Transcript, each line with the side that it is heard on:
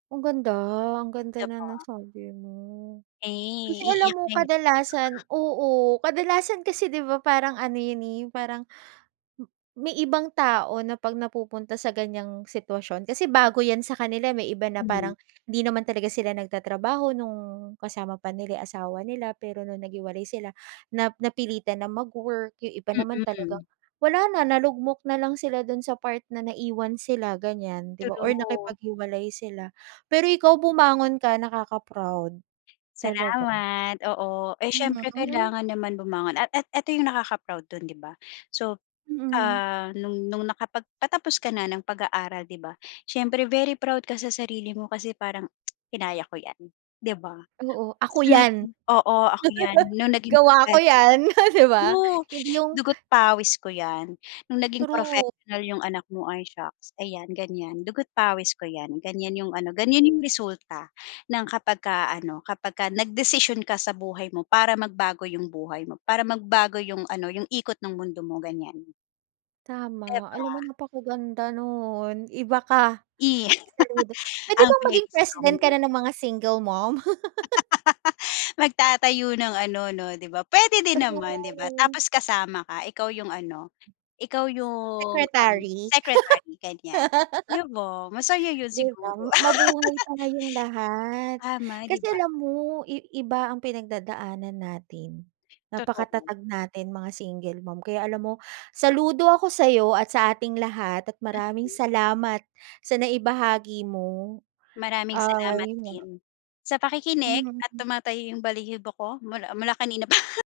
right: Ang ganda ang
left: Di
right: ganda ng
left: ba?
right: nasabi mo.
left: Eh
right: Kasi alam
left: iiyak
right: mo,
left: na yan.
right: kadalasan oo kadalasan kasi di ba parang ano yun, eh, parang m may ibang tao na pag napupunta sa ganyang sitwasyon, kasi bago yan sa kanila. May iba na
left: Hmm.
right: parang di naman talaga sila nag tatrabaho nung kasama pa nila yung asawa nila, pero nung naghiwalay sila nap napilitan ng mag-work, yung iba naman talagang
left: Mhm.
right: wala na nalugmok nalang sila dun sa part na naiiwan sila, ganyan, di ba, or
left: True.
right: nakipaghiwalay sila. Pero ikaw bumangon ka, nakaka-proud. Talaga.
left: Salamat. Oo, eh,
right: Mhm,
left: syempre
right: mhm.
left: kailangan naman bumangon at at eto yung nakaka-proud dun, di ba. So,
right: Mhm.
left: ah, nung nung nakapagpatapos ka na ng pag-aaral di ba, siyempre very proud ka sa sarili mo kasi parang, "Kinaya ko yan", di ba?
right: Oo.
left: At
right: "Ako
left: sa
right: yan!''
left: naging "Oo ako yan." Nung naging
right: "Gawa ko
left: professional
right: yan," di ba?
left: true,
right: Hindi yung
left: "Dugo't pawis ko yan." Nung naging professional
right: True.
left: yung anak mo, ay, shocks, "Ayan ganyan dugo't pawis ko yan," ganyan yung ano ganyan yung
right: [unintelligible]
left: resulta ng kapagka, ano, kapagka nagdesisyon ka sa buhay mo para magbago yung buhay mo, para magbago yung, ano, yung ikot ng mundo mo, ganyan. Di
right: Tama, alam mo
left: ba?
right: napakaganda nun iba ka.
left: Eh,
right: Saludo pwede
left: ang
right: bang
left: very
right: maging
left: strong
right: president ka
left: non.
right: na ng mga single mom?
left: Magtatayo ng ano no di ba? Pwede din naman diba,
right: True
left: tapos kasama ka, ikaw yung, ano, ikaw yung um,
right: Secretary?
left: secretary, ganyan. Di ba? Masaya yun
right: Di ba?
left: siguro.
right: Mabuhay tayong lahat.
left: Tama, 'di
right: Kasi
left: ba?
right: alam mo, i iba ang pinagdadaanan natin.
left: Totoo.
right: Napakatatag natin mga single mom. Kaya alam mo saludo ako sayo at sa ating lahat. At maraming
left: Mhm.
right: salamat sa naibahagi mo.
left: Maraming
right: Ah
left: salamat
right: yun.
left: din sa pakikinig, at
right: Hmm.
left: tumatayo yung balhibo ko mula mula kanina pa.